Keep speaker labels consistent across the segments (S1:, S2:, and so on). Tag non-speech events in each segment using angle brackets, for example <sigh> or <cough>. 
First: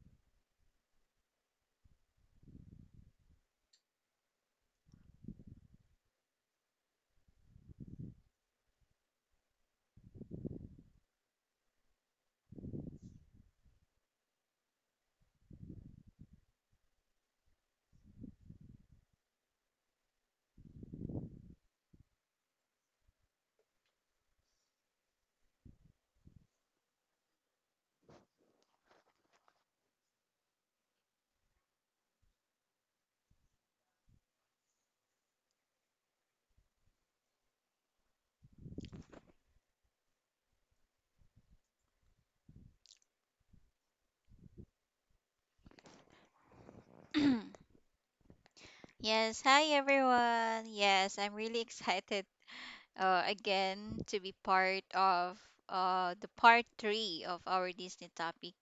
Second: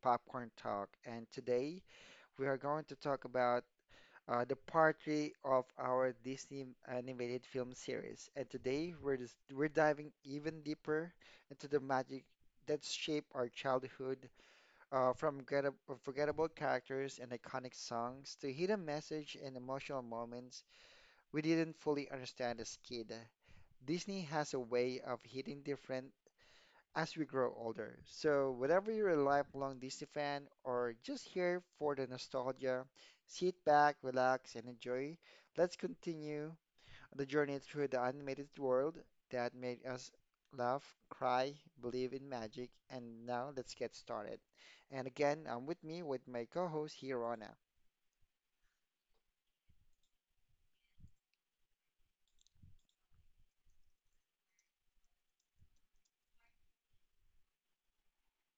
S1: Popcorn Talk. And today we are going to talk about the part three of our Disney animated film series. And today we're diving even deeper into the magic that shaped our childhood, from forgettable characters and iconic songs to hidden message and emotional moments we didn't fully understand as kid. Disney has a way of hitting different as we grow older. So, whether you're a lifelong Disney fan or just here for the nostalgia, sit back, relax, and enjoy. Let's continue the journey through the animated world that made us laugh, cry, believe in magic, and now let's get started. And again, I'm with me with my co-host here, Rona.
S2: <clears throat> Yes, hi everyone. Yes, I'm really <laughs> excited again to be part of the part three of our Disney topic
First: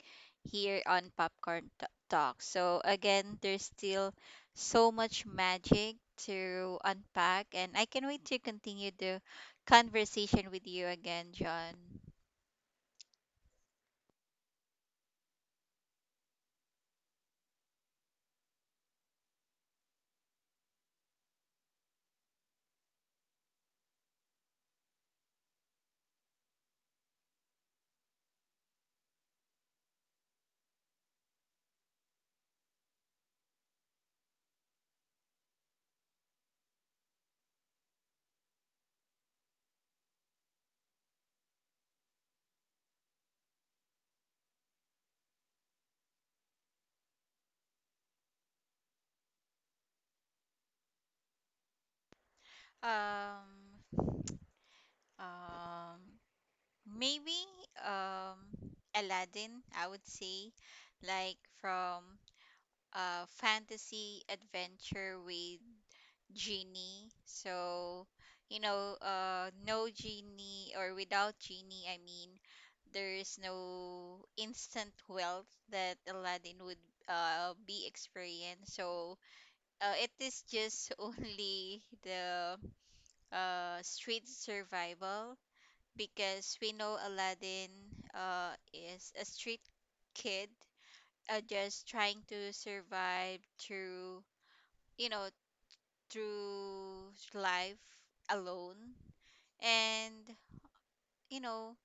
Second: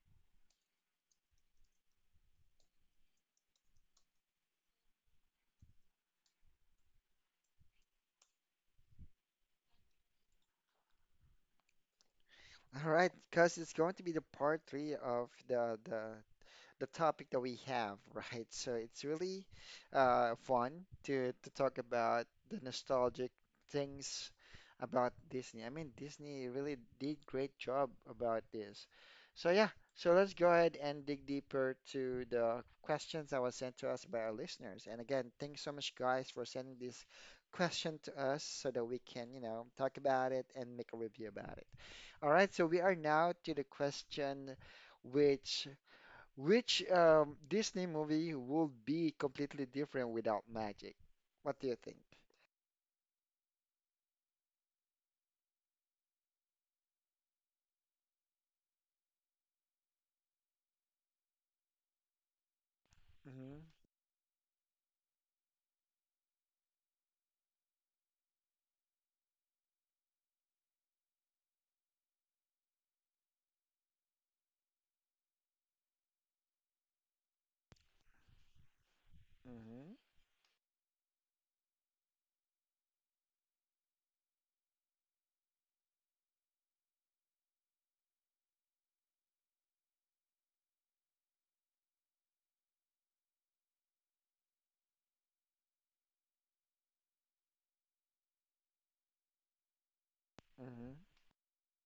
S2: here on Popcorn Talk. So, again, there's still so much magic to unpack, and I can wait to continue the conversation with you again, John.
S1: All right, because it's going to be the part three of the topic that we have, <laughs> right? So it's really fun to talk about the nostalgic things about Disney. I mean, Disney really did great job about this. So yeah, so let's go ahead and dig deeper to the questions that was sent to us by our listeners. And again, thanks so much, guys, for sending this question to us so that we can, you know, talk about it and make a review about it. All right, so we are now to the question which which Disney movie would be completely different without magic? What do you think?
S2: Um, um, Maybe um Aladdin, I would say, like from a
S1: Mm-hmm.
S2: fantasy adventure with genie. So, you know, no genie or without genie, I mean, there is no instant wealth that Aladdin would be experienced. So,
S1: Mm-hmm.
S2: it is just <laughs> only the street survival because we know Aladdin is a street kid, just trying to survive through, you know, through life alone. And,
S1: Mm-hmm.
S2: you know,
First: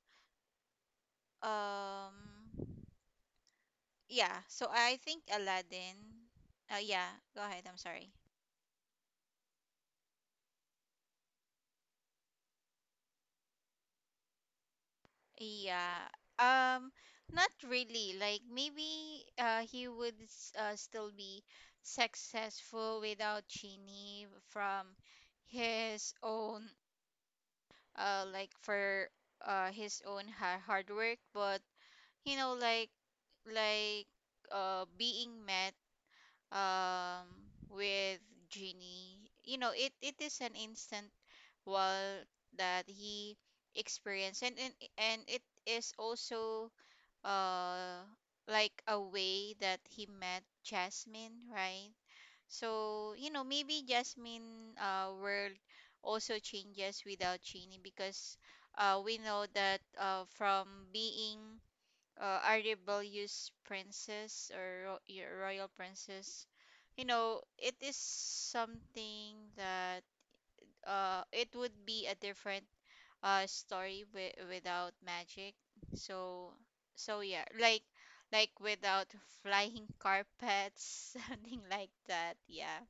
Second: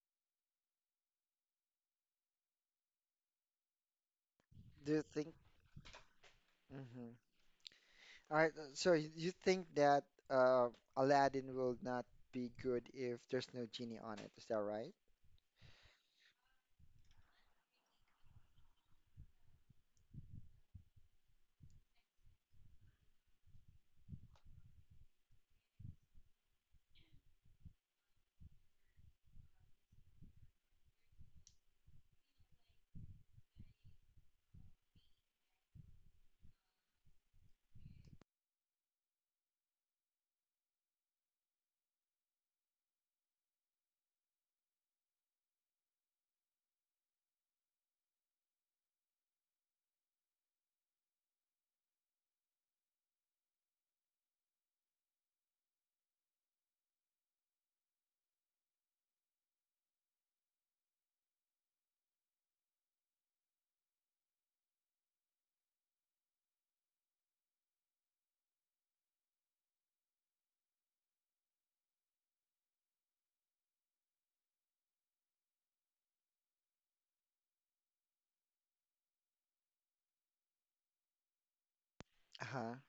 S2: um, yeah, so
S1: Do
S2: I
S1: you
S2: think
S1: think?
S2: Aladdin, yeah,
S1: Mm-hmm.
S2: go ahead, I'm sorry.
S1: All right. So you think that uh, Aladdin will not be good if there's no genie on it? Is that right?
S2: Yeah. Um, Not really. Like maybe he would still be successful without Chini from his own like for his own ha hard work, but you know like being met um with Genie, you know, it is an instant wall that he experienced and it is also uh like a way that he met Jasmine, right? So, you know, maybe Jasmine world also changes without Cheney because we know that from being a rebellious princess or royal princess, you know, it is something that it would be a different story without magic, so so yeah, like without flying carpets, <laughs> something like that,
S1: Uh-huh.
S2: yeah.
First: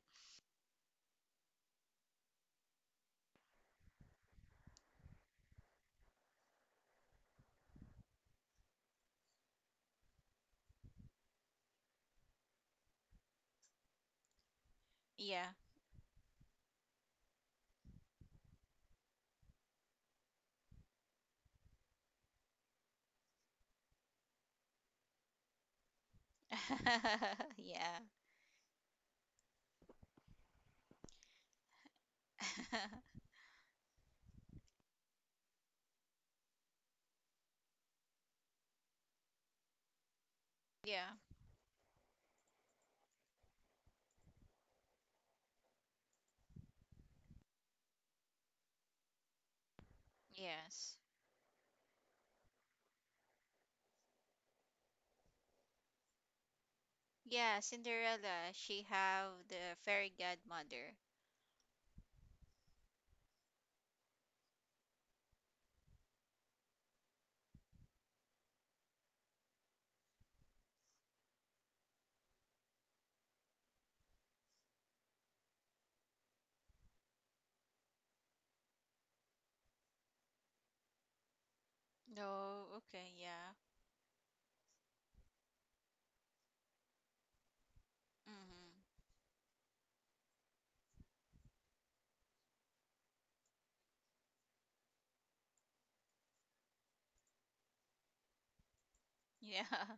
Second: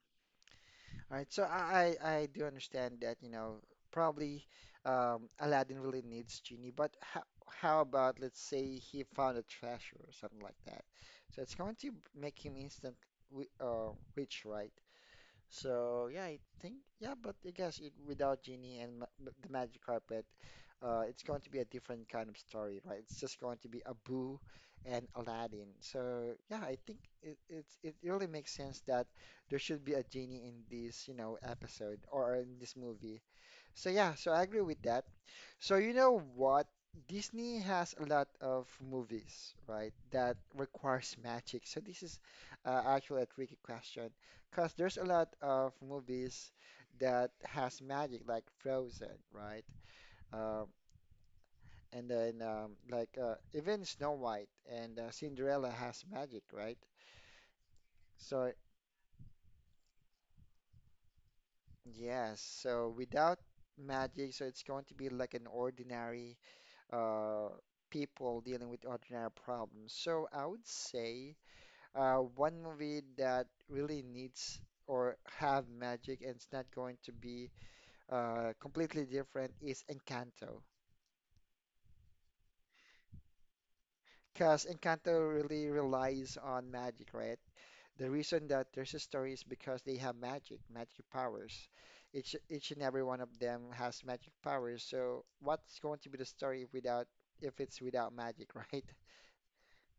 S1: All right, so I do understand that, you know, probably Aladdin really needs genie, but how about let's say he found a treasure or something like that. So it's going to make him instant rich, right?
S2: Yeah.
S1: So yeah, I think yeah, but I guess it, without Genie and the magic carpet, it's going to be a different kind of story, right? It's just going to be Abu and Aladdin. So yeah, I think
S2: <laughs>
S1: it
S2: Yeah.
S1: really makes sense that there should be a genie in this, you know, episode or in this
S2: <laughs>
S1: movie. So yeah, so I agree with that. So you know what? Disney has a lot of movies, right, that requires
S2: Yeah.
S1: magic. So this is actually a tricky question, because there's a lot of movies that has magic, like Frozen, right? Um,
S2: Yes.
S1: and then like Even Snow White and Cinderella has magic, right?
S2: Yeah,
S1: So
S2: Cinderella, she have the fairy godmother.
S1: yes, so without magic, so it's going to be like an ordinary uh, people dealing with ordinary problems. So I would say one movie that really needs or have magic and it's not going to be completely different is Encanto.
S2: Oh, okay, yeah.
S1: Because Encanto really relies on magic, right? The reason that there's a
S2: Mm-hmm.
S1: story is because they have magic, magic powers. Each and every one of them has magic powers. So what's going to be the story without if it's without magic, <laughs> right?
S2: Yeah. <laughs>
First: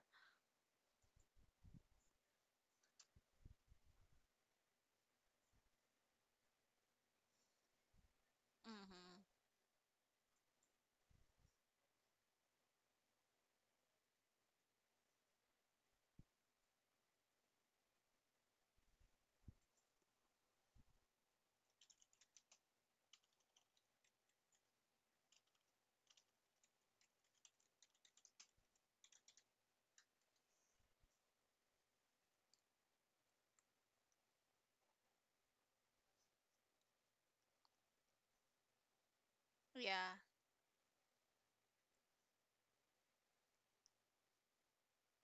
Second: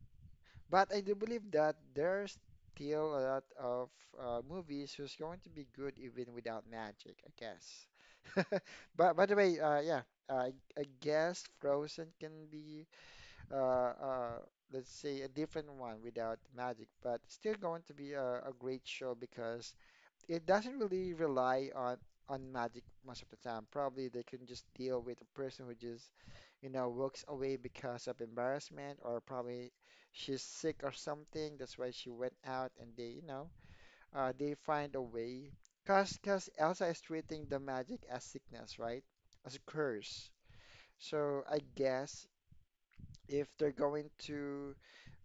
S1: But I do believe that there's still a lot of movies who's going to be good even without magic, I guess. <laughs> But by the
S2: Mm-hmm.
S1: way, yeah, I, I guess Frozen can be uh, uh, let's say a different one without magic, but still going to be a great show because it doesn't really rely on magic most of the time. Probably they can just deal with a person who just, you know, walks away because of embarrassment or probably she's sick or something. That's why she went out and they, you know, they find a way. Cause Elsa is treating the magic as sickness, right? As a
S2: Yeah.
S1: curse. So I guess if they're going to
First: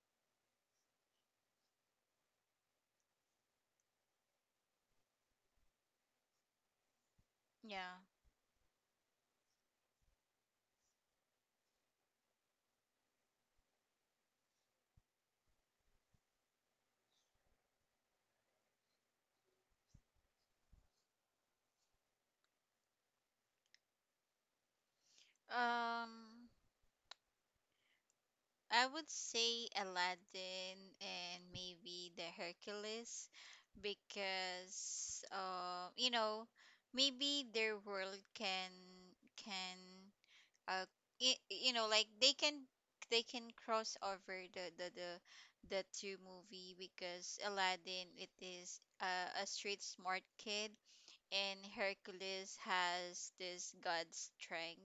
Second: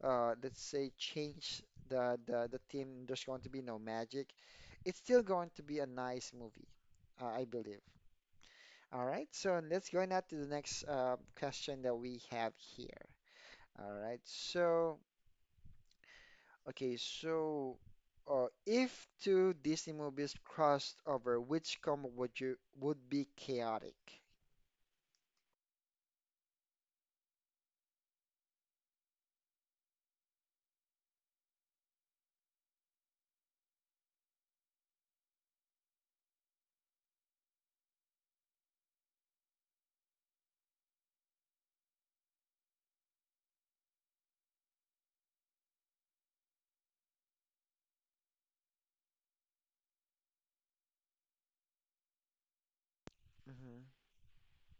S1: let's say change the team, there's going to be no magic. It's still going to be a nice movie, I believe.
S2: Yeah.
S1: All right, so let's go now to the next question that we have here. All right, so okay, so if two Disney movies crossed over, which combo would you would be chaotic?
S2: um I would say Aladdin and maybe the Hercules, because you know, maybe their world can uh you know, like they can cross over the two movie, because Aladdin it is a street smart kid and Hercules has this
S1: Hmm.
S2: god strength.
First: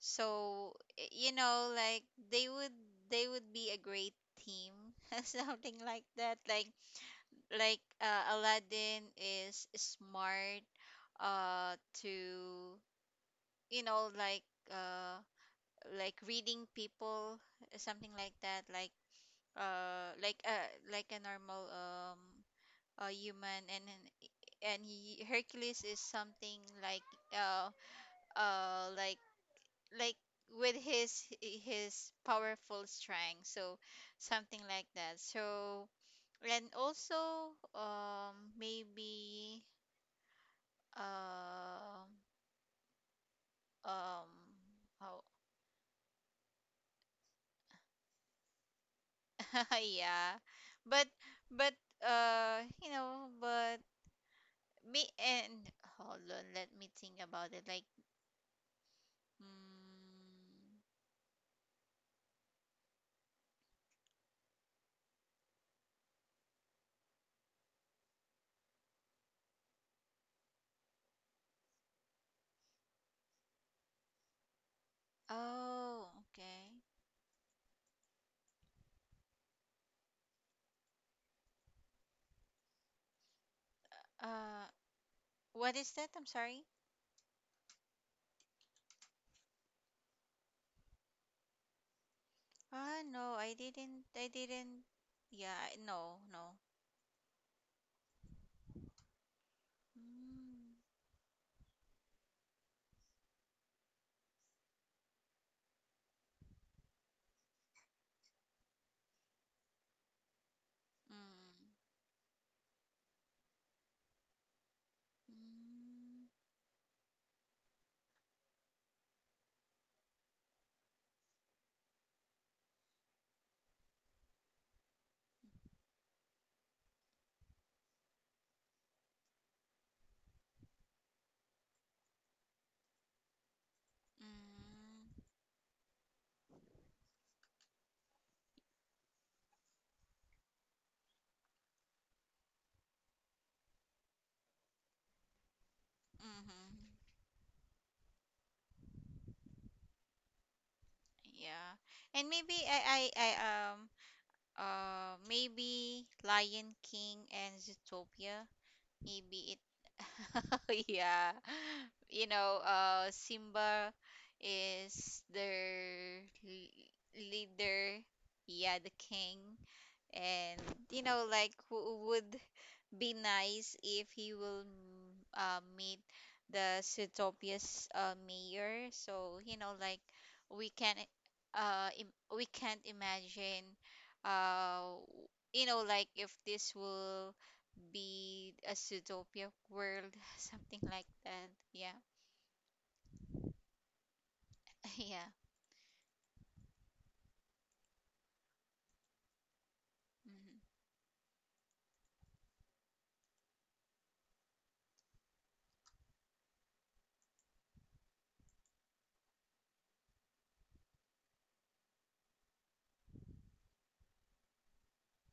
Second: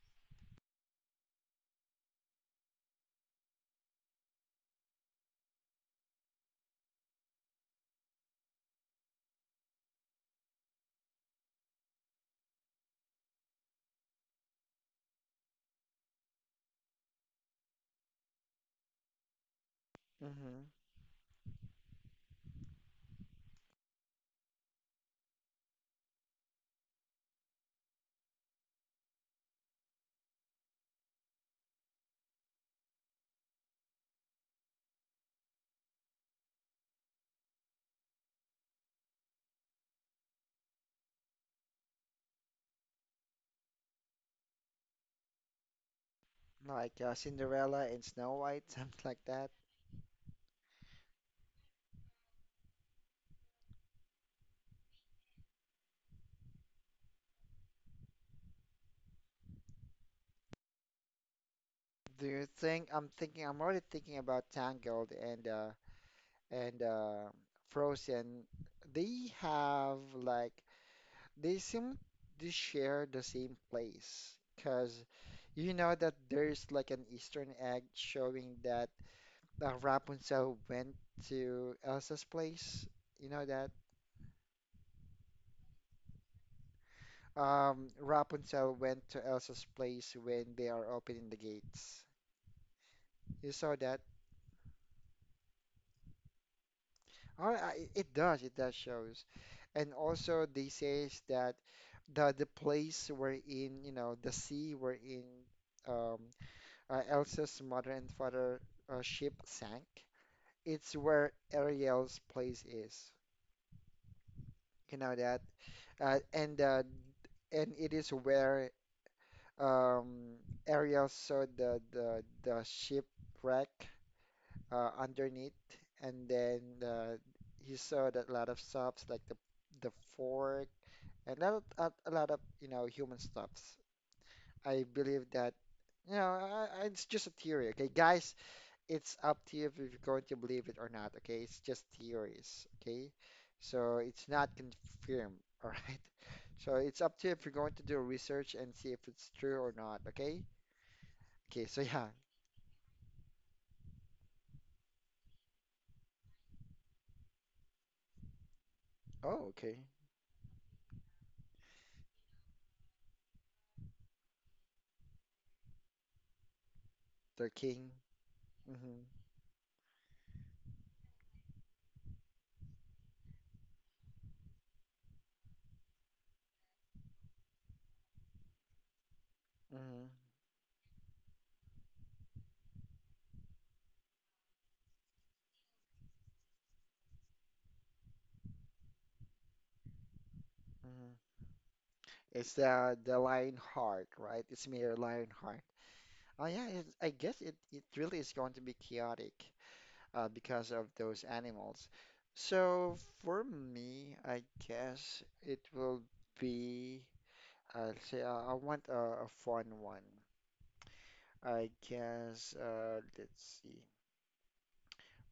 S2: So you know, like they would they would be a great team, <laughs> something like that. Like Aladdin is smart, uh, to you know, uh like reading people, something like that. Like
S1: Hmm.
S2: like a normal a human, and he, Hercules is something uh uh like like with his powerful strength, so something like that. So and also maybe um um how
S1: Like Cinderella and Snow White, <laughs> something like that.
S2: <laughs> yeah. But but uh you know, but me and, hold on, let me think about it, like, mm.
S1: Do you think I'm thinking I'm already thinking about Tangled and and uh Frozen. They have like they seem to share the same place because you know
S2: Oh,
S1: that there's
S2: okay.
S1: like an Eastern egg showing that Rapunzel went to Elsa's place. You know that
S2: uh what is that, I'm sorry?
S1: Rapunzel went to Elsa's place when they are opening the gates.
S2: Ah, no,
S1: You saw that?
S2: I didn't, yeah, no, no.
S1: All right, it does shows. And also they
S2: Mm.
S1: says that the place we're in, you know, the sea we're in, um, Elsa's mother and father ship sank. It's where
S2: Mm.
S1: Ariel's place is. You know that? Uh,
S2: Mm.
S1: and uh, and it is where um, Ariel saw the shipwreck underneath, and then uh, he saw that a lot of stuff like the fork and a lot of you know human stuffs. I
S2: Mm.
S1: believe that you know it's just a theory, okay, guys. It's up to you if you're going to believe it or not, okay? It's just theories, okay? So it's not confirmed, <laughs> all right?
S2: Mm-hmm.
S1: So it's up to you if you're going to do research and see if it's true or not, okay? Okay,
S2: Yeah.
S1: so yeah.
S2: And maybe maybe Lion King and Zootopia,
S1: Oh,
S2: maybe it,
S1: okay.
S2: <laughs> yeah, you know, Simba is their
S1: The king.
S2: leader, yeah, the
S1: Mm-hmm.
S2: king, and you know, like who would be nice if he will meet the Zootopia mayor. So you know, like
S1: Mm-hmm.
S2: we can we can't imagine uh you know, like if this will be a Zootopia world, <laughs> something like
S1: Mm-hmm.
S2: that. Yeah.
S1: It's the lion heart, right? It's
S2: <laughs>
S1: mere
S2: Yeah.
S1: lion heart. Oh yeah, it, I guess it, it really is going to be chaotic,
S2: Hmm.
S1: because of those animals. So for me, I guess it will be, I'll say, I want a fun one. I guess, let's see,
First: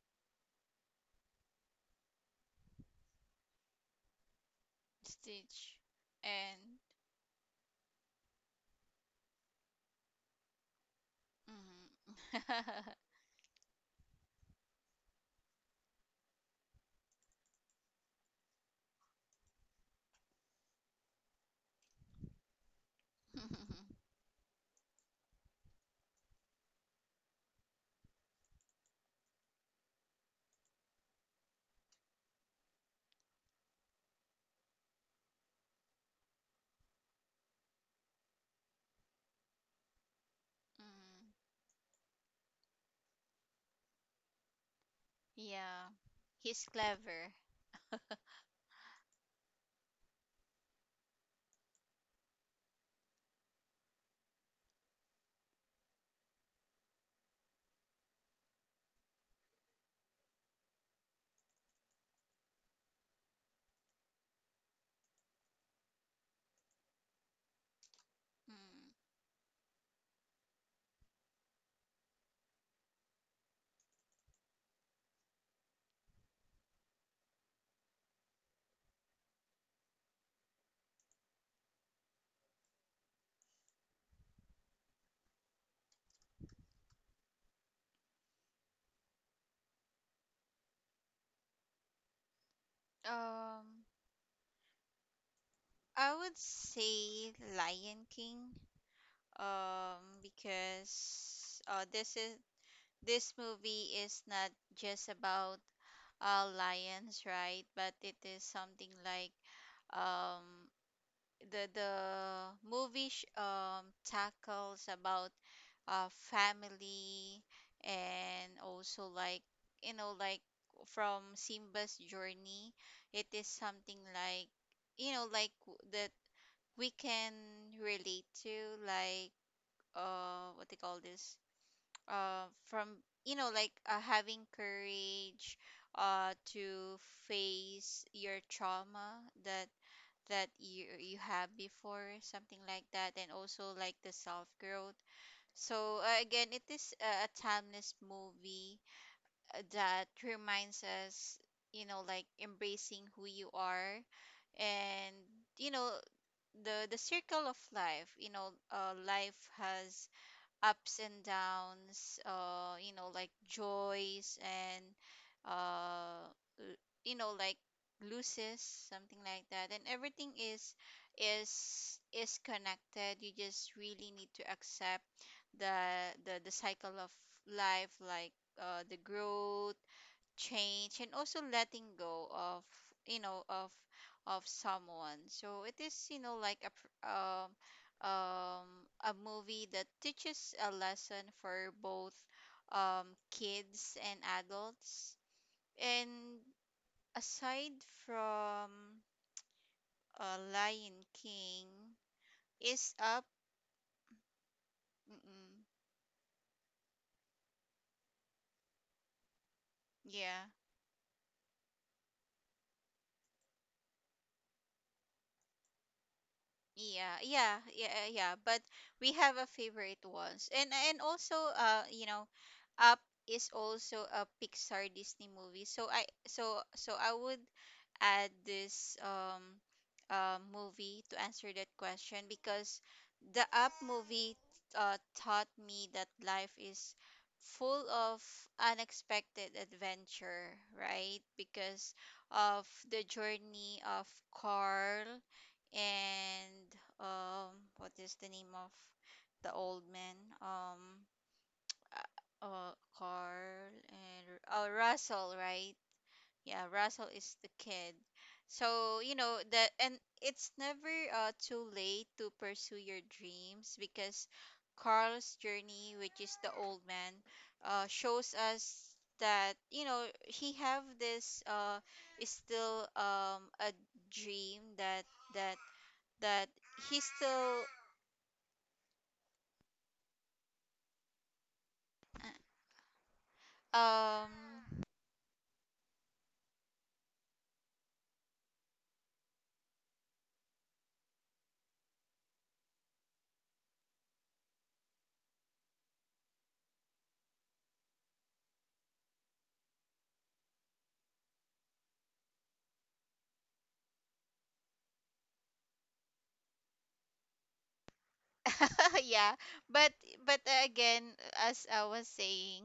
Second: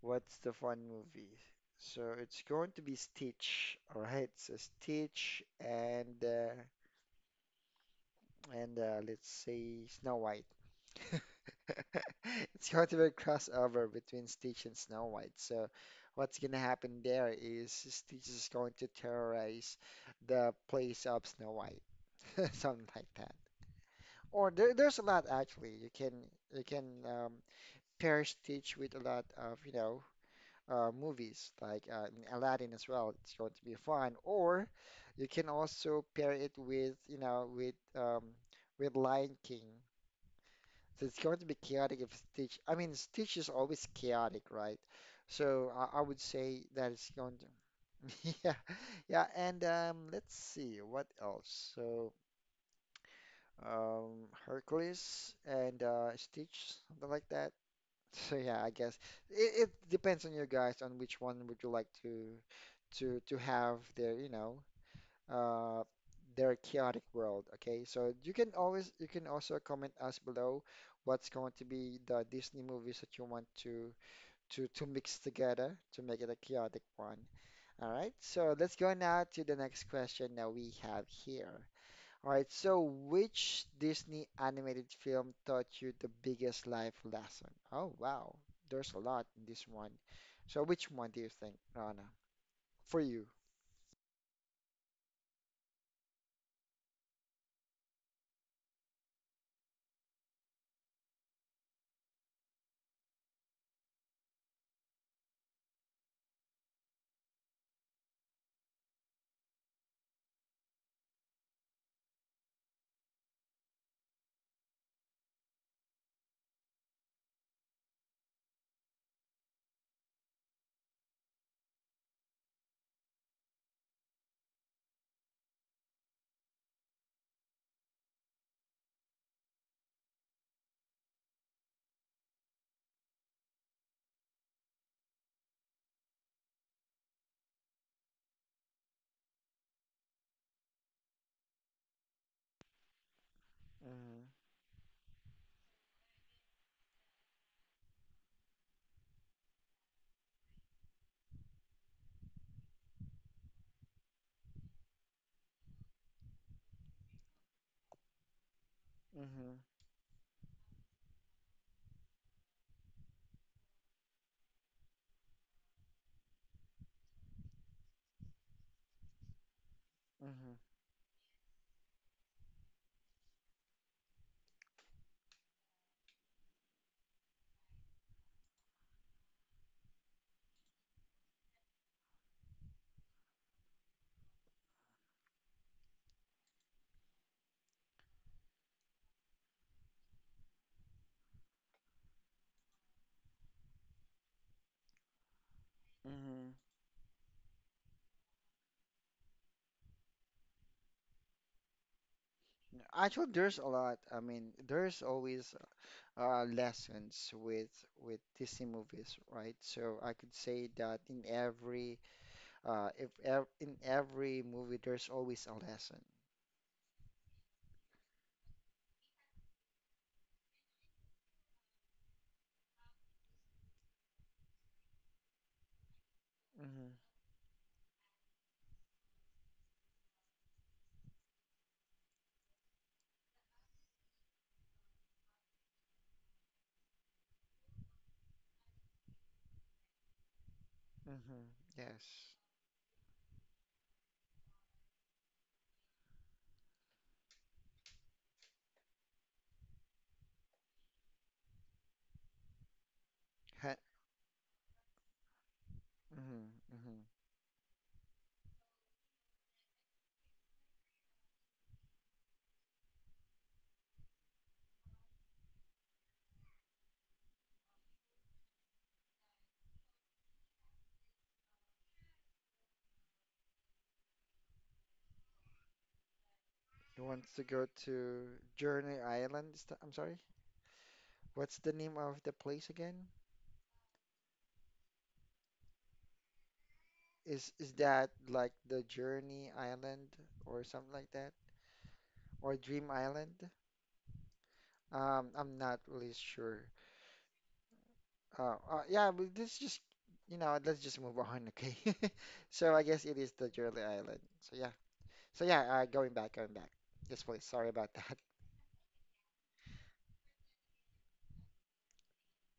S1: what's the fun movie? So it's going to be Stitch, all right? So Stitch
S2: Stitch
S1: and uh,
S2: and.
S1: and uh, let's say Snow White. <laughs>
S2: Hmm.
S1: It's hard
S2: <laughs>
S1: to make crossover between Stitch and Snow White. So, what's gonna happen there is Stitch is going to terrorize the place of Snow White, <laughs> something like
S2: <laughs>
S1: that.
S2: Mm.
S1: Or there's a lot actually. You can you can um, pair Stitch with a lot of you know movies like in Aladdin as well. It's going to be fun. Or you can also pair it with you know with Lion King. So it's going to be chaotic if Stitch. I mean, Stitch is always chaotic, right? So
S2: Yeah,
S1: I would
S2: he's
S1: say that it's
S2: clever.
S1: going to. <laughs> Yeah, yeah. And let's see what else. So Hercules and Stitch, something like that. <laughs> So yeah, I guess it, it depends on you guys on which one would you like to have there. You know, uh, their chaotic world. Okay, so you can
S2: Mm.
S1: always you can also comment us below what's going to be the Disney movies that you want to mix together to make it a chaotic one. All right, so let's go now to the next question that we have here. All right, so which Disney animated film taught you the biggest life lesson? Oh wow, there's a lot in this one. So which one do you think, Rana? For you.
S2: Um, I would say Lion King, because this is this movie is not just about lions, right? But it is something like um, the movie sh tackles about family and also like you know like from Simba's journey, it is something like you know like that we can relate to, like what they call this, from you know like having courage to face your trauma that you you have before, something like that, and also like the self growth. So again it is a timeless movie that reminds us, you know, like embracing who you are, and you know, the circle of life, you know,
S1: Mm-hmm,
S2: life
S1: mm-hmm,
S2: has ups and downs, you know, like joys and uh l- you know like loses, something like that, and everything
S1: mm-hmm,
S2: is connected. You just really need to accept the cycle of life, like the growth, change, and also letting go of you know of someone. So it is, you know, like um a movie that teaches a lesson for both kids and adults. And
S1: mm-hmm.
S2: aside from Lion King is Up.
S1: Actually, there's a lot. I mean, there's
S2: Mm-mm.
S1: always lessons with Disney movies, right? So I could
S2: Yeah.
S1: say that in every if ev in every movie, there's always a lesson.
S2: Yeah, yeah, yeah, yeah. But we have a favorite ones, and also, you know, Up is also a Pixar Disney movie. So I, so
S1: Hmm.
S2: so I would add this movie to answer that question, because the Up movie taught me that life is full of unexpected adventure, right?
S1: Hmm.
S2: Because
S1: Yes.
S2: of the journey of Carl and what is the name of the old man, um uh uh, Carl
S1: Ha.
S2: and, oh, Russell, right.
S1: Hmm.
S2: Yeah,
S1: Hmm.
S2: Russell is the kid. So you know that, and it's never too late to pursue your dreams, because Carl's journey, which is the old man, shows us that, you know, he have this is still a dream that that that he's
S1: You want to
S2: still
S1: go to Journey Island? I'm sorry. What's the name of the place again?
S2: um
S1: Is that like the Journey Island or something like that, or Dream Island? I'm not really sure. Oh, yeah, but this just, you know, let's just move on, okay? <laughs> So I guess it is the Jolly Island. So yeah, so yeah, going back, going back. Yes, please. Sorry about that. <laughs>
S2: <laughs> yeah. but but again, as I was saying,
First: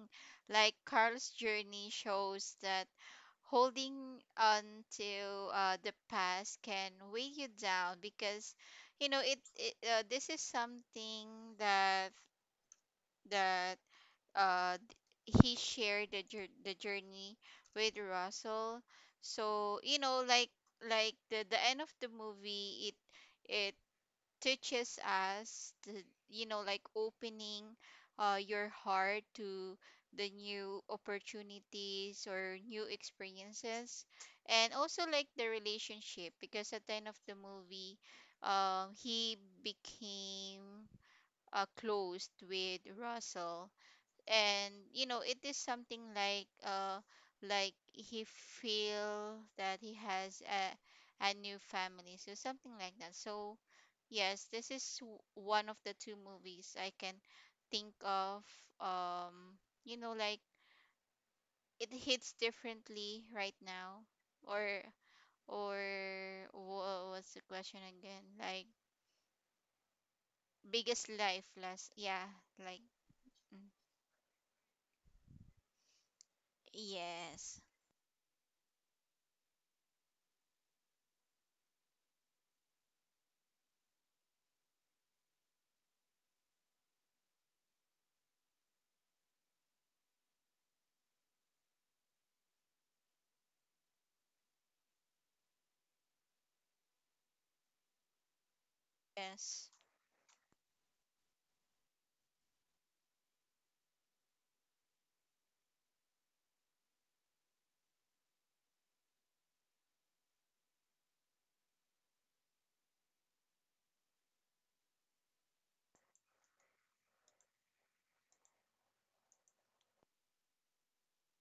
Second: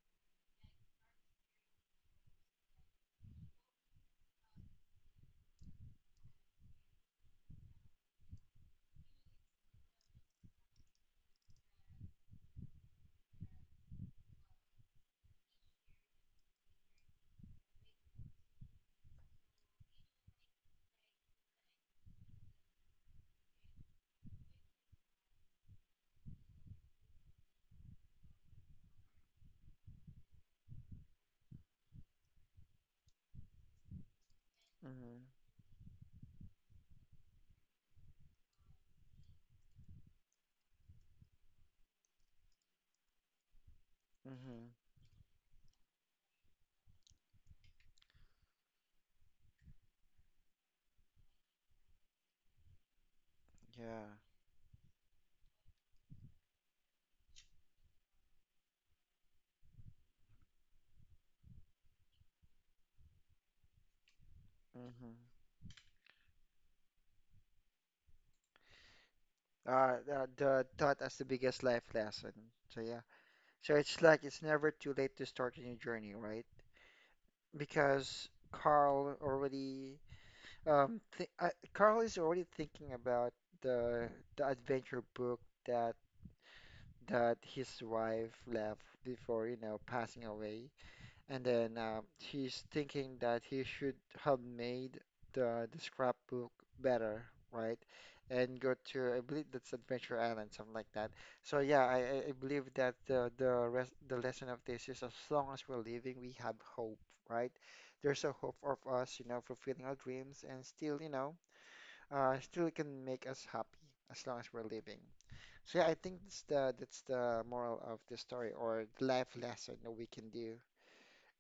S2: like Carl's journey shows that holding on to the past can weigh you down, because you know it, it this is something that that he shared the journey with Russell. So, you know, like the end of the movie, it teaches us the, you know, like opening your heart to the new opportunities or new experiences, and also
S1: Mm-hmm.
S2: like the relationship, because at the end of the movie he became closed with Russell,
S1: Mm-hmm.
S2: and you know it is something like he feel that he has a new family, so something like that. So
S1: Yeah.
S2: yes, this is one of the two movies I can think of, um you know like it hits differently right now, or
S1: Mm-hmm.
S2: or what's the question again, like,
S1: The thought
S2: biggest
S1: as the
S2: life
S1: biggest life
S2: last, yeah,
S1: lesson. So
S2: like,
S1: yeah.
S2: mm.
S1: So it's like it's never too late to start a new journey, right?
S2: Yes.
S1: Because Carl already, Carl is already thinking about the the adventure book that that his wife left before, you know, passing away. And then he's thinking that he should have made the scrapbook better, right? And go to, I believe
S2: Yes.
S1: that's Adventure Island, something like that. So yeah, I believe that the lesson of this is as long as we're living, we have hope, right? There's a hope of us, you know, fulfilling our dreams and still, you know, still can make us happy as long as we're living. So yeah, I think that's the moral of the story or the life lesson that we can do.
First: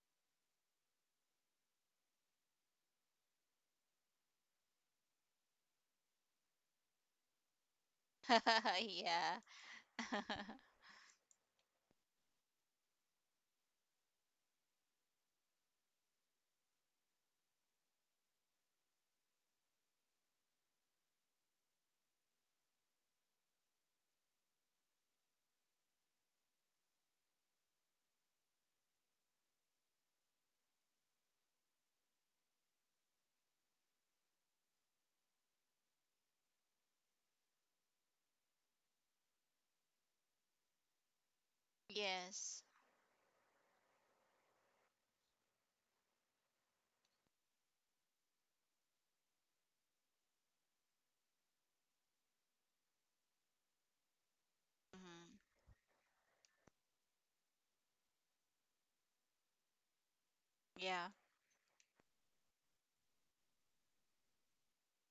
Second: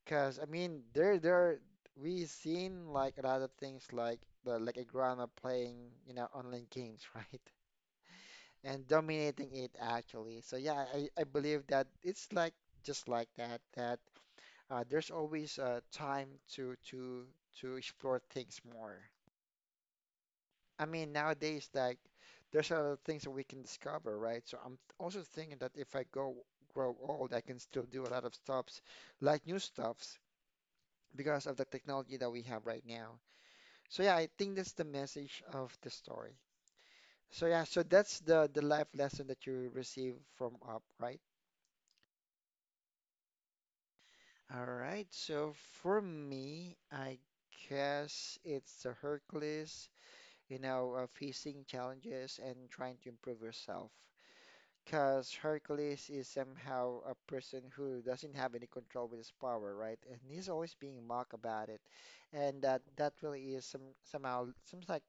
S1: Cause I mean, there we seen like a lot of things like the like a grandma playing you know online games, <laughs> right?
S2: <laughs>
S1: And
S2: Yeah.
S1: dominating it
S2: <laughs>
S1: actually. So yeah, I believe that it's like just like that. There's always time to to to explore things more. I mean, nowadays, like, there's a lot of things that we can discover, right? So I'm also thinking that if I go grow old, I can still do a lot of stuffs, like new stuffs, because of the technology that we have right now. So yeah, I think that's the message of the story. So yeah, so that's the life lesson that you receive from Up, right?
S2: Yes.
S1: All right. So for me, I guess it's the Hercules, facing challenges and trying to improve yourself.
S2: Mhm.
S1: Because Hercules is somehow a person who doesn't have any control with his power, right? And he's always being
S2: Yeah.
S1: mocked about it, and that really is somehow seems like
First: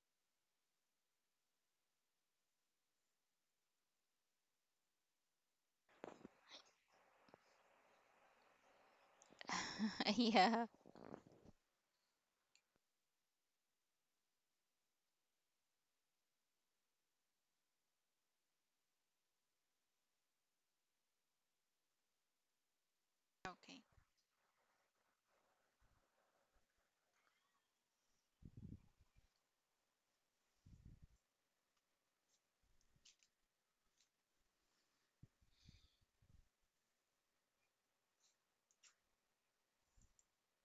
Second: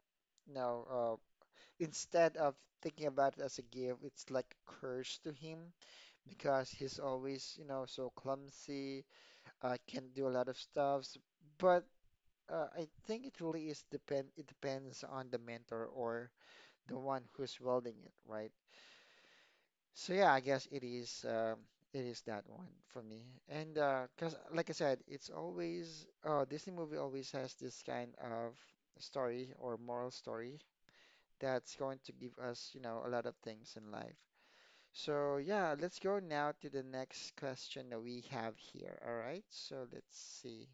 S1: you know uh, instead of thinking about it as a gift, it's like a curse to him because he's always, you know, so clumsy, can't
S2: <laughs>
S1: do a lot of
S2: Yeah.
S1: stuffs. But I think it really is depend it depends on the mentor or the one who's welding it, right? So yeah, I guess it is that one for me. And
S2: Okay.
S1: 'cause like I said, it's always Disney movie always has this kind of story or moral story that's going to give us, you know, a lot of things in life. So yeah, let's go now to the next question that we have here. All right. So let's see.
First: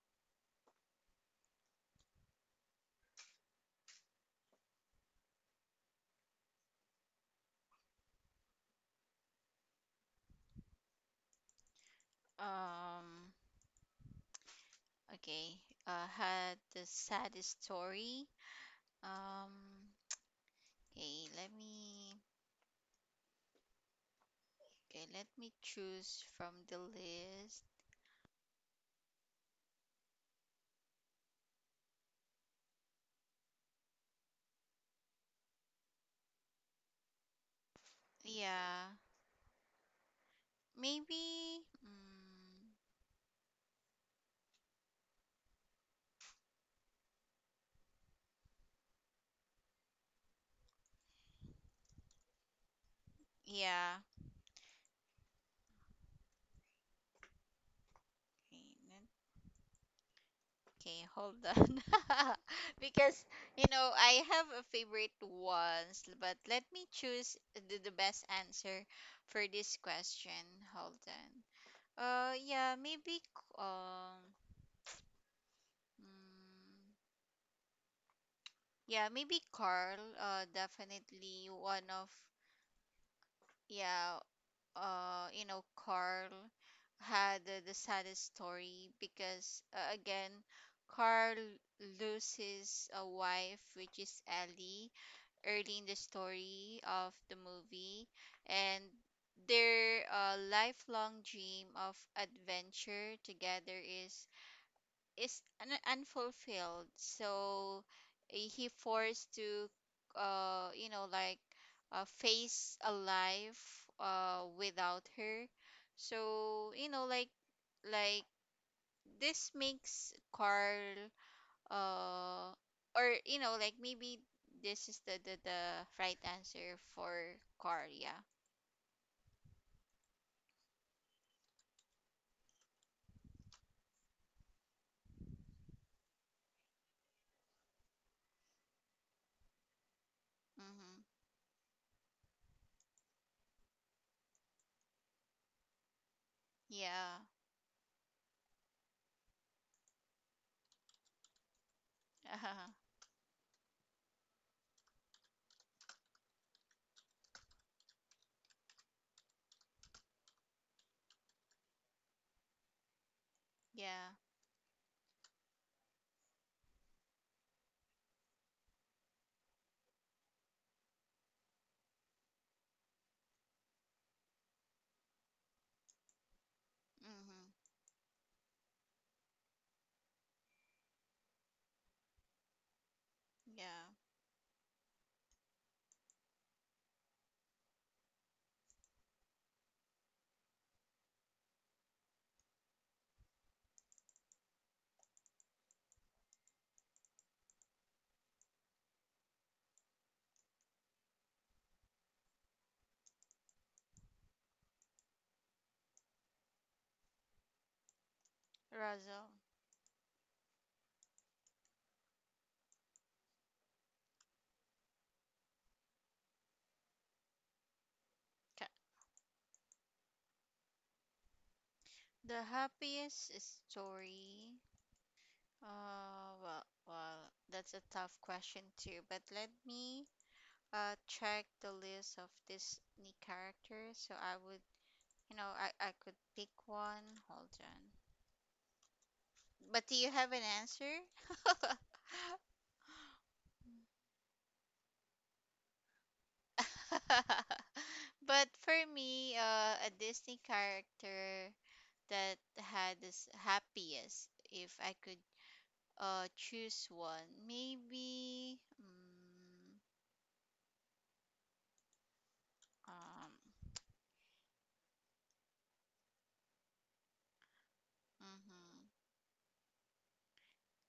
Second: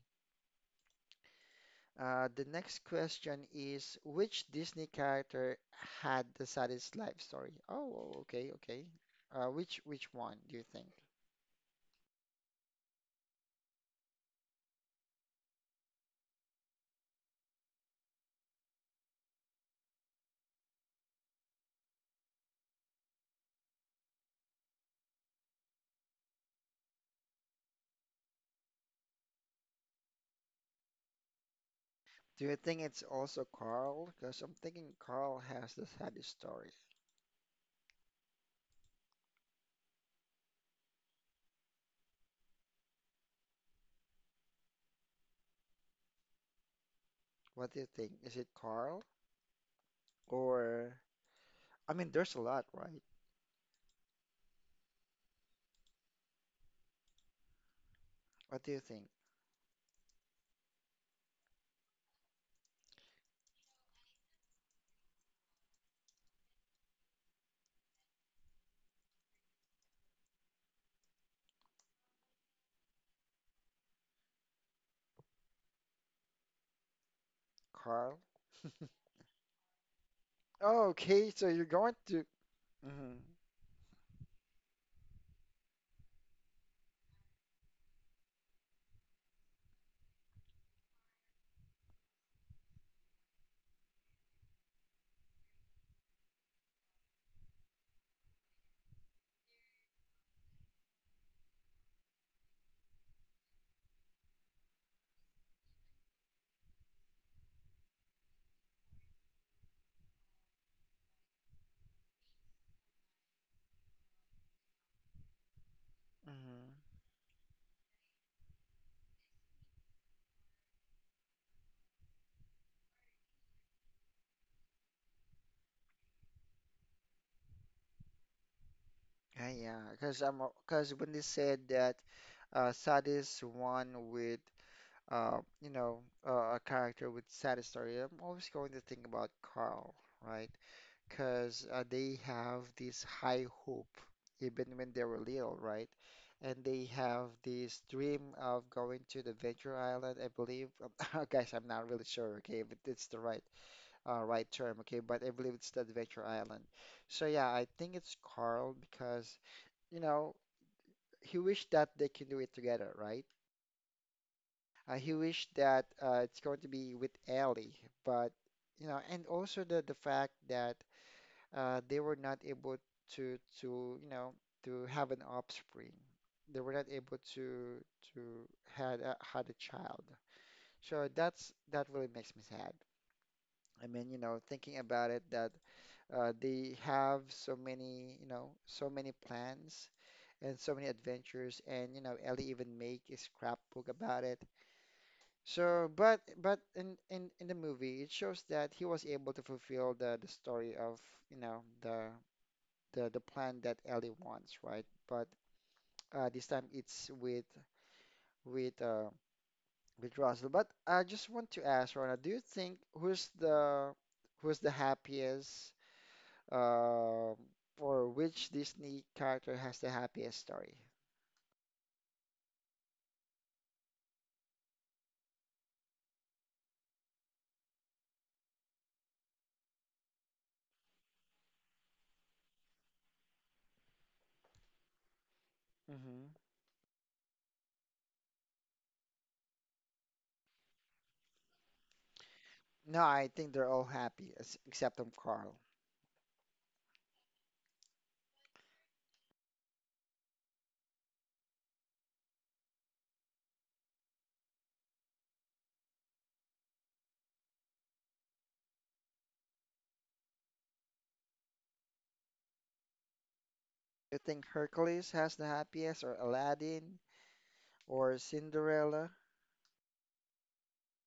S1: The next question is which Disney character had the saddest life story? Oh, okay, okay. Which one do you think?
S2: Um, okay. Had the saddest story. Um, okay, let me, okay, let me choose from the list.
S1: Do you think it's also Carl? Because I'm thinking Carl has the saddest story.
S2: Yeah, maybe, mm,
S1: What do you think? Is it Carl? Or, I mean, there's a lot, right?
S2: yeah.
S1: What do you think?
S2: Okay, okay, hold on. <laughs> Because, you know, I have a favorite ones, but let me choose the best answer for this question. Hold on. Yeah, maybe, mm,
S1: Carl?
S2: yeah, maybe Carl,
S1: Oh, okay, so
S2: definitely
S1: you're
S2: one
S1: going
S2: of,
S1: to. hmm
S2: yeah, you know, Carl had the saddest story because, again, Carl loses a wife, which is Ellie, early in the story of the movie, and their lifelong dream of adventure together is is unfulfilled. So he forced to you know like face a life without her. So
S1: hmm
S2: you know like this makes Carl uh or you know like maybe this is the right answer for car, yeah.
S1: Yeah, yeah, because I'm because when they said that saddest one with uh, you know a character with saddest story, I'm always going to think about Carl, right?
S2: Mm-hmm.
S1: Because they have this high hope even when they were little, right? And they
S2: Yeah.
S1: have this dream of going to the Venture Island, I believe. <laughs> Guys, I'm not really sure,
S2: <laughs>
S1: okay, if
S2: Uh-huh.
S1: it's the right right term, okay, but I believe it's the Adventure Island. So yeah, I think it's Carl because, you know, he wished that they can do it together, right?
S2: Yeah.
S1: He wished that it's going to be with Ellie, but you know, and also the fact that they were not able to you know to have an offspring. They were not able
S2: Mm-hmm.
S1: to had a child. So that's that really makes me sad. I
S2: Yeah.
S1: mean, you know, thinking about it, that they have so many, you know, so many plans and so many adventures, and you know, Ellie even make a scrapbook about it. So, but in the movie, it shows that he was able to fulfill the story of, you know, the plan that Ellie wants, right? But this time it's with uh,
S2: Razo.
S1: with Russell. But I just want to ask Rona, do you think who's the happiest um or which
S2: Ka-
S1: Disney character has the happiest story?
S2: the happiest story, well well, that's a tough question too, but let me check the list of Disney characters so I would, you know, I
S1: hmm
S2: could pick one, hold on. But do you have an answer? <laughs>
S1: No, I think they're all happy except Carl.
S2: <laughs> But for me, a Disney character that had this happiest, if I could choose one, maybe, mm, um.
S1: You think Hercules has the happiest, or Aladdin, or
S2: Mhm.
S1: Cinderella?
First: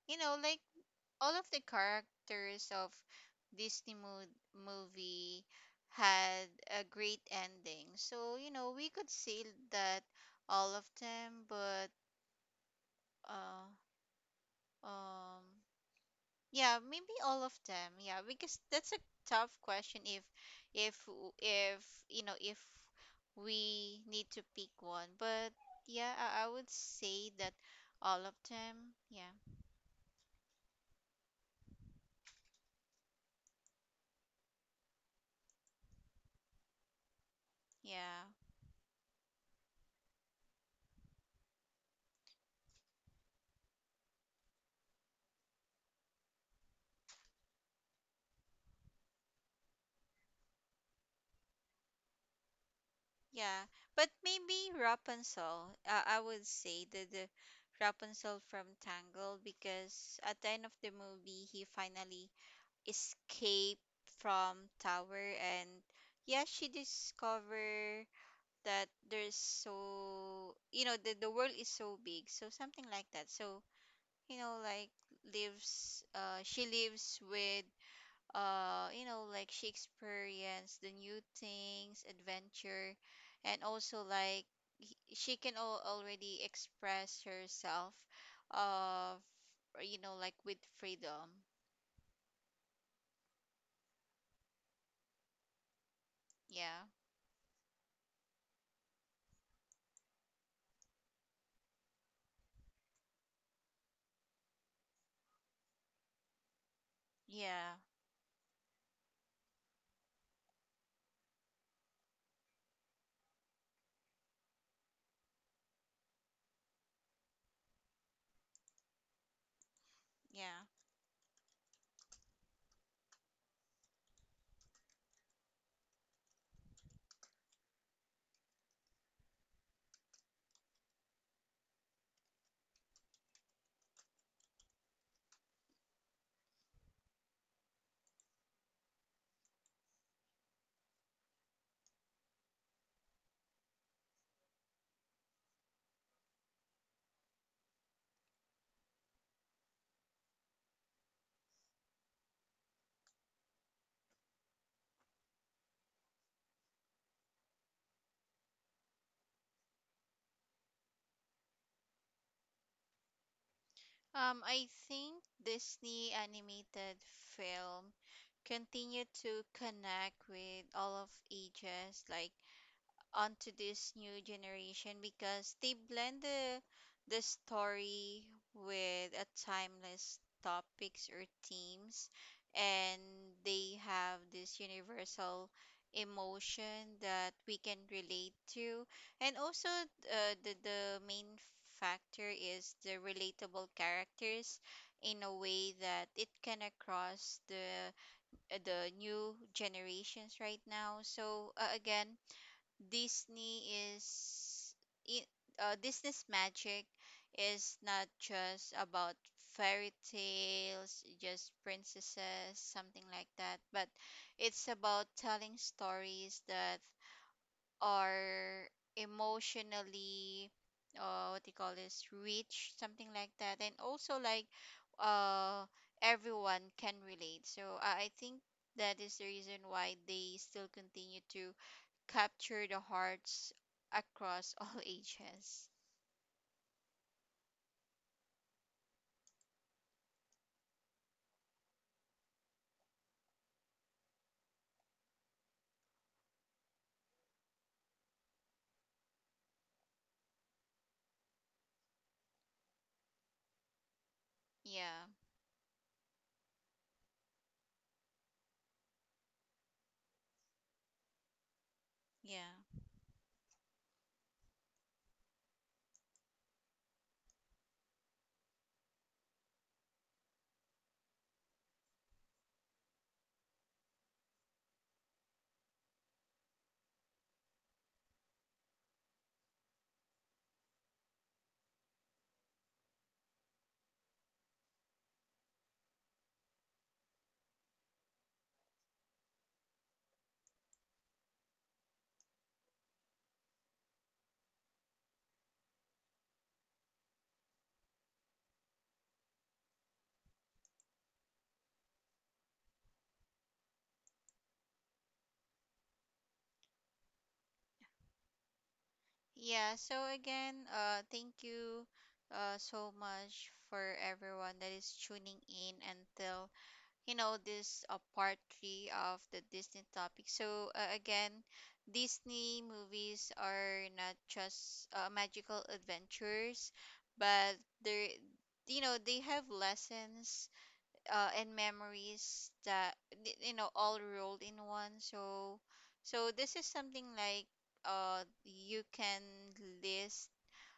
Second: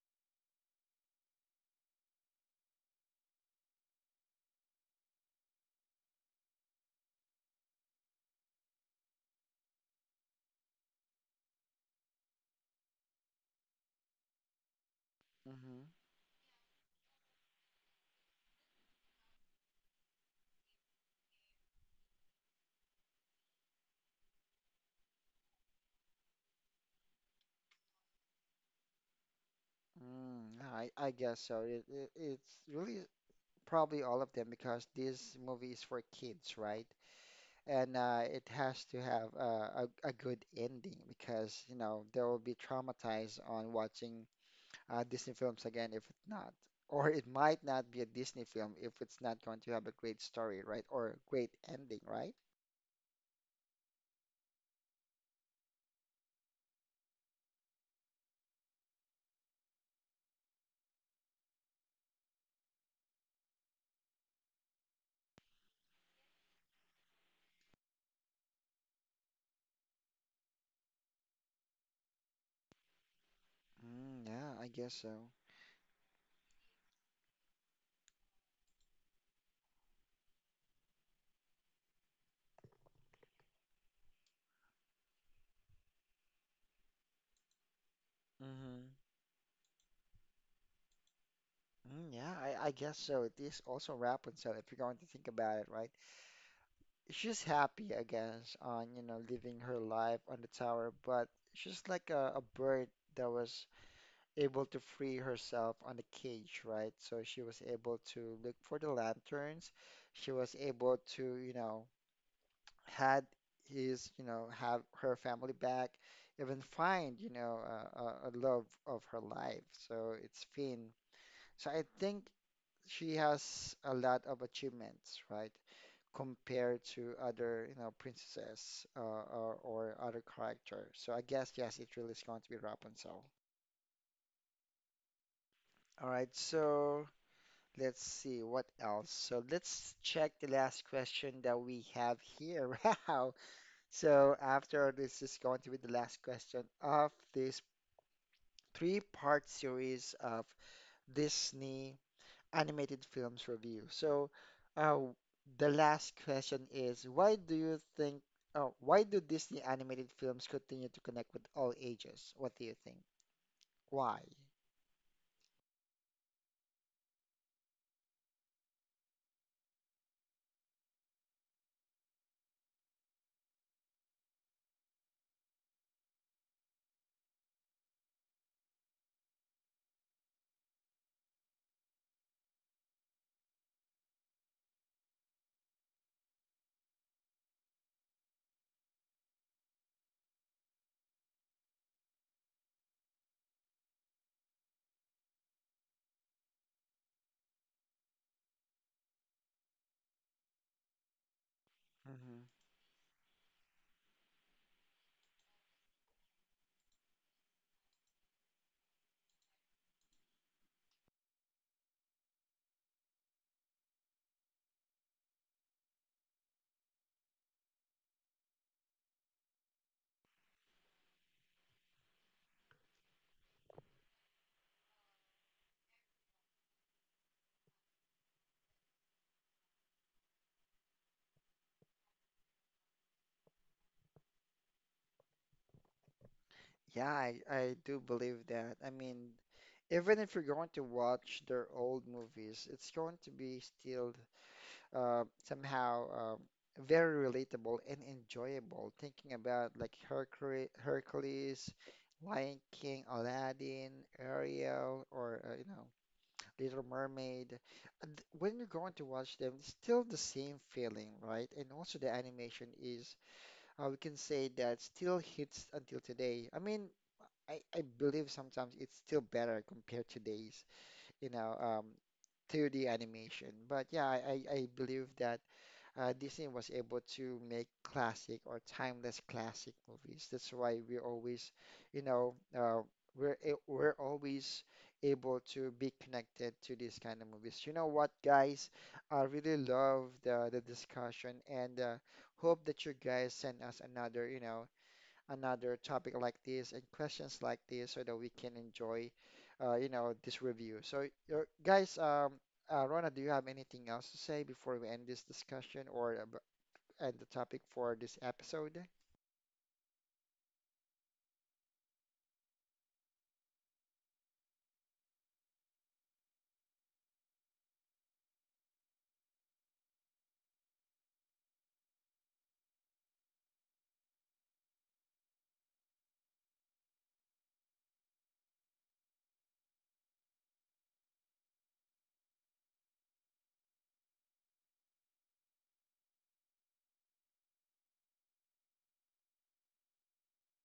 S2: You know, like all of the characters of Disney movie had a great ending. So, you know, we could say that all of them, but uh, um,
S1: Mm-hmm.
S2: yeah, maybe all of them. Yeah, because that's a tough question if if w- if you know if we need to pick one. But yeah, I would say that all of them. Yeah.
S1: Mm, I guess so. It's really probably all of them because this movie is for kids, right? And
S2: Yeah.
S1: it has to have a good ending because, you know, they will be traumatized on watching Disney films again if it's not. <laughs> Or it might not be a Disney film if it's not going to have a great story, right? Or a great ending, right?
S2: Yeah. But maybe Rapunzel. I would say that the Rapunzel from Tangled, because at the end of the movie he finally escaped from tower, and yeah, she discover that there's, so you know, the world is so big, so something like that. So you
S1: Mm,
S2: know
S1: yeah, I
S2: like
S1: guess so.
S2: lives, she lives with you know like she experienced the new things adventure, and also like she can already express herself,
S1: Mm-hmm.
S2: you know, like with freedom.
S1: Mm, yeah, I guess so. It is also Rapunzel if you're going to think about it, right?
S2: Yeah.
S1: She's happy, I guess, on, you know, living her life on the tower, but she's like a bird that was able to free herself on the cage, right? So she
S2: Yeah.
S1: was able to look for the lanterns. She was able to, you know, had his, you know, have her family back, even find, you know, a love of her life. So it's
S2: Yeah.
S1: Finn. So I think she has a lot of achievements, right? Compared to other, you know, princesses or other characters. So I guess yes, it really is going to be Rapunzel. All right, so let's see what else. So let's check the last question that we have here. <laughs> Wow. So after this is going to be the last question of this three-part series of Disney animated films review. So, uh, the last question is, why do you think, oh, why do Disney animated films continue to connect with all ages? What do you think? Why?
S2: I think Disney animated film continue to connect with all of ages, like onto this new generation, because they blend the story with a timeless topics or themes, and they have this universal emotion that we can relate to, and also the main factor is the relatable characters in a way that it can across the new generations right now. So again,
S1: hmm
S2: Disney is i- Disney's magic is not just about fairy tales, just princesses, something like that, but it's about telling stories that are emotionally, what do you call this, rich, something like that, and also like uh, everyone can relate. So I think that is the reason why they still continue to capture the hearts across <laughs> all ages.
S1: Yeah, I do believe that. I mean, even if you're going to watch their old movies, it's going to be still. Somehow very relatable and enjoyable. Thinking about like Hercules, Lion King, Aladdin,
S2: Yeah,
S1: Ariel, or you know, Little Mermaid. And when you're going to watch them, it's still the same feeling, right? And also the
S2: yeah.
S1: animation is, we can say that still hits until today. I mean, I believe sometimes it's still better compared to today's, you know, um, 2D animation. But yeah, I believe that Disney was able to make classic or timeless classic movies. That's why we always, you know, we're always able to be connected to these kind of movies. You know what, guys? I really love the discussion and hope that you guys send us another, you know, another topic like this and questions like this so that we can enjoy, you know, this review. So, your, guys, Rona, do you have anything else to say before we end this discussion or end the topic for this episode?
S2: Yeah, so again, thank you so much for everyone that is tuning in until you know this part 3 of the Disney topic. So again, Disney movies are not just magical adventures, but they're you know they have lessons and memories that you know all rolled in one. So so this is something like you can list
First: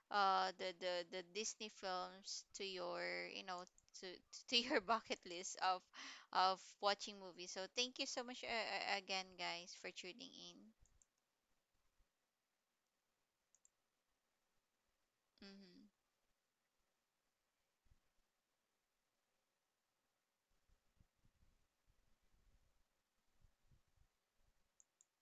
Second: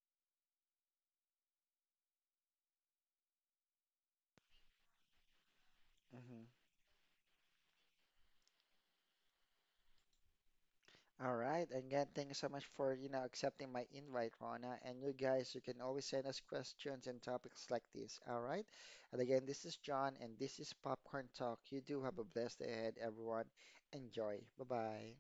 S2: uh the the Disney films to your, you know, to to your <laughs> bucket list
S1: hmm
S2: of watching movies. So thank you so much, again, guys, for tuning in.
S1: All right, again, thank you so much for, you know, accepting my invite, Rona. And you guys, you can
S2: Mm-hmm.
S1: always send us questions and topics like this. All right. And again, this is John, and this is Popcorn Talk. You do have a blessed day ahead, everyone. Enjoy. Bye-bye.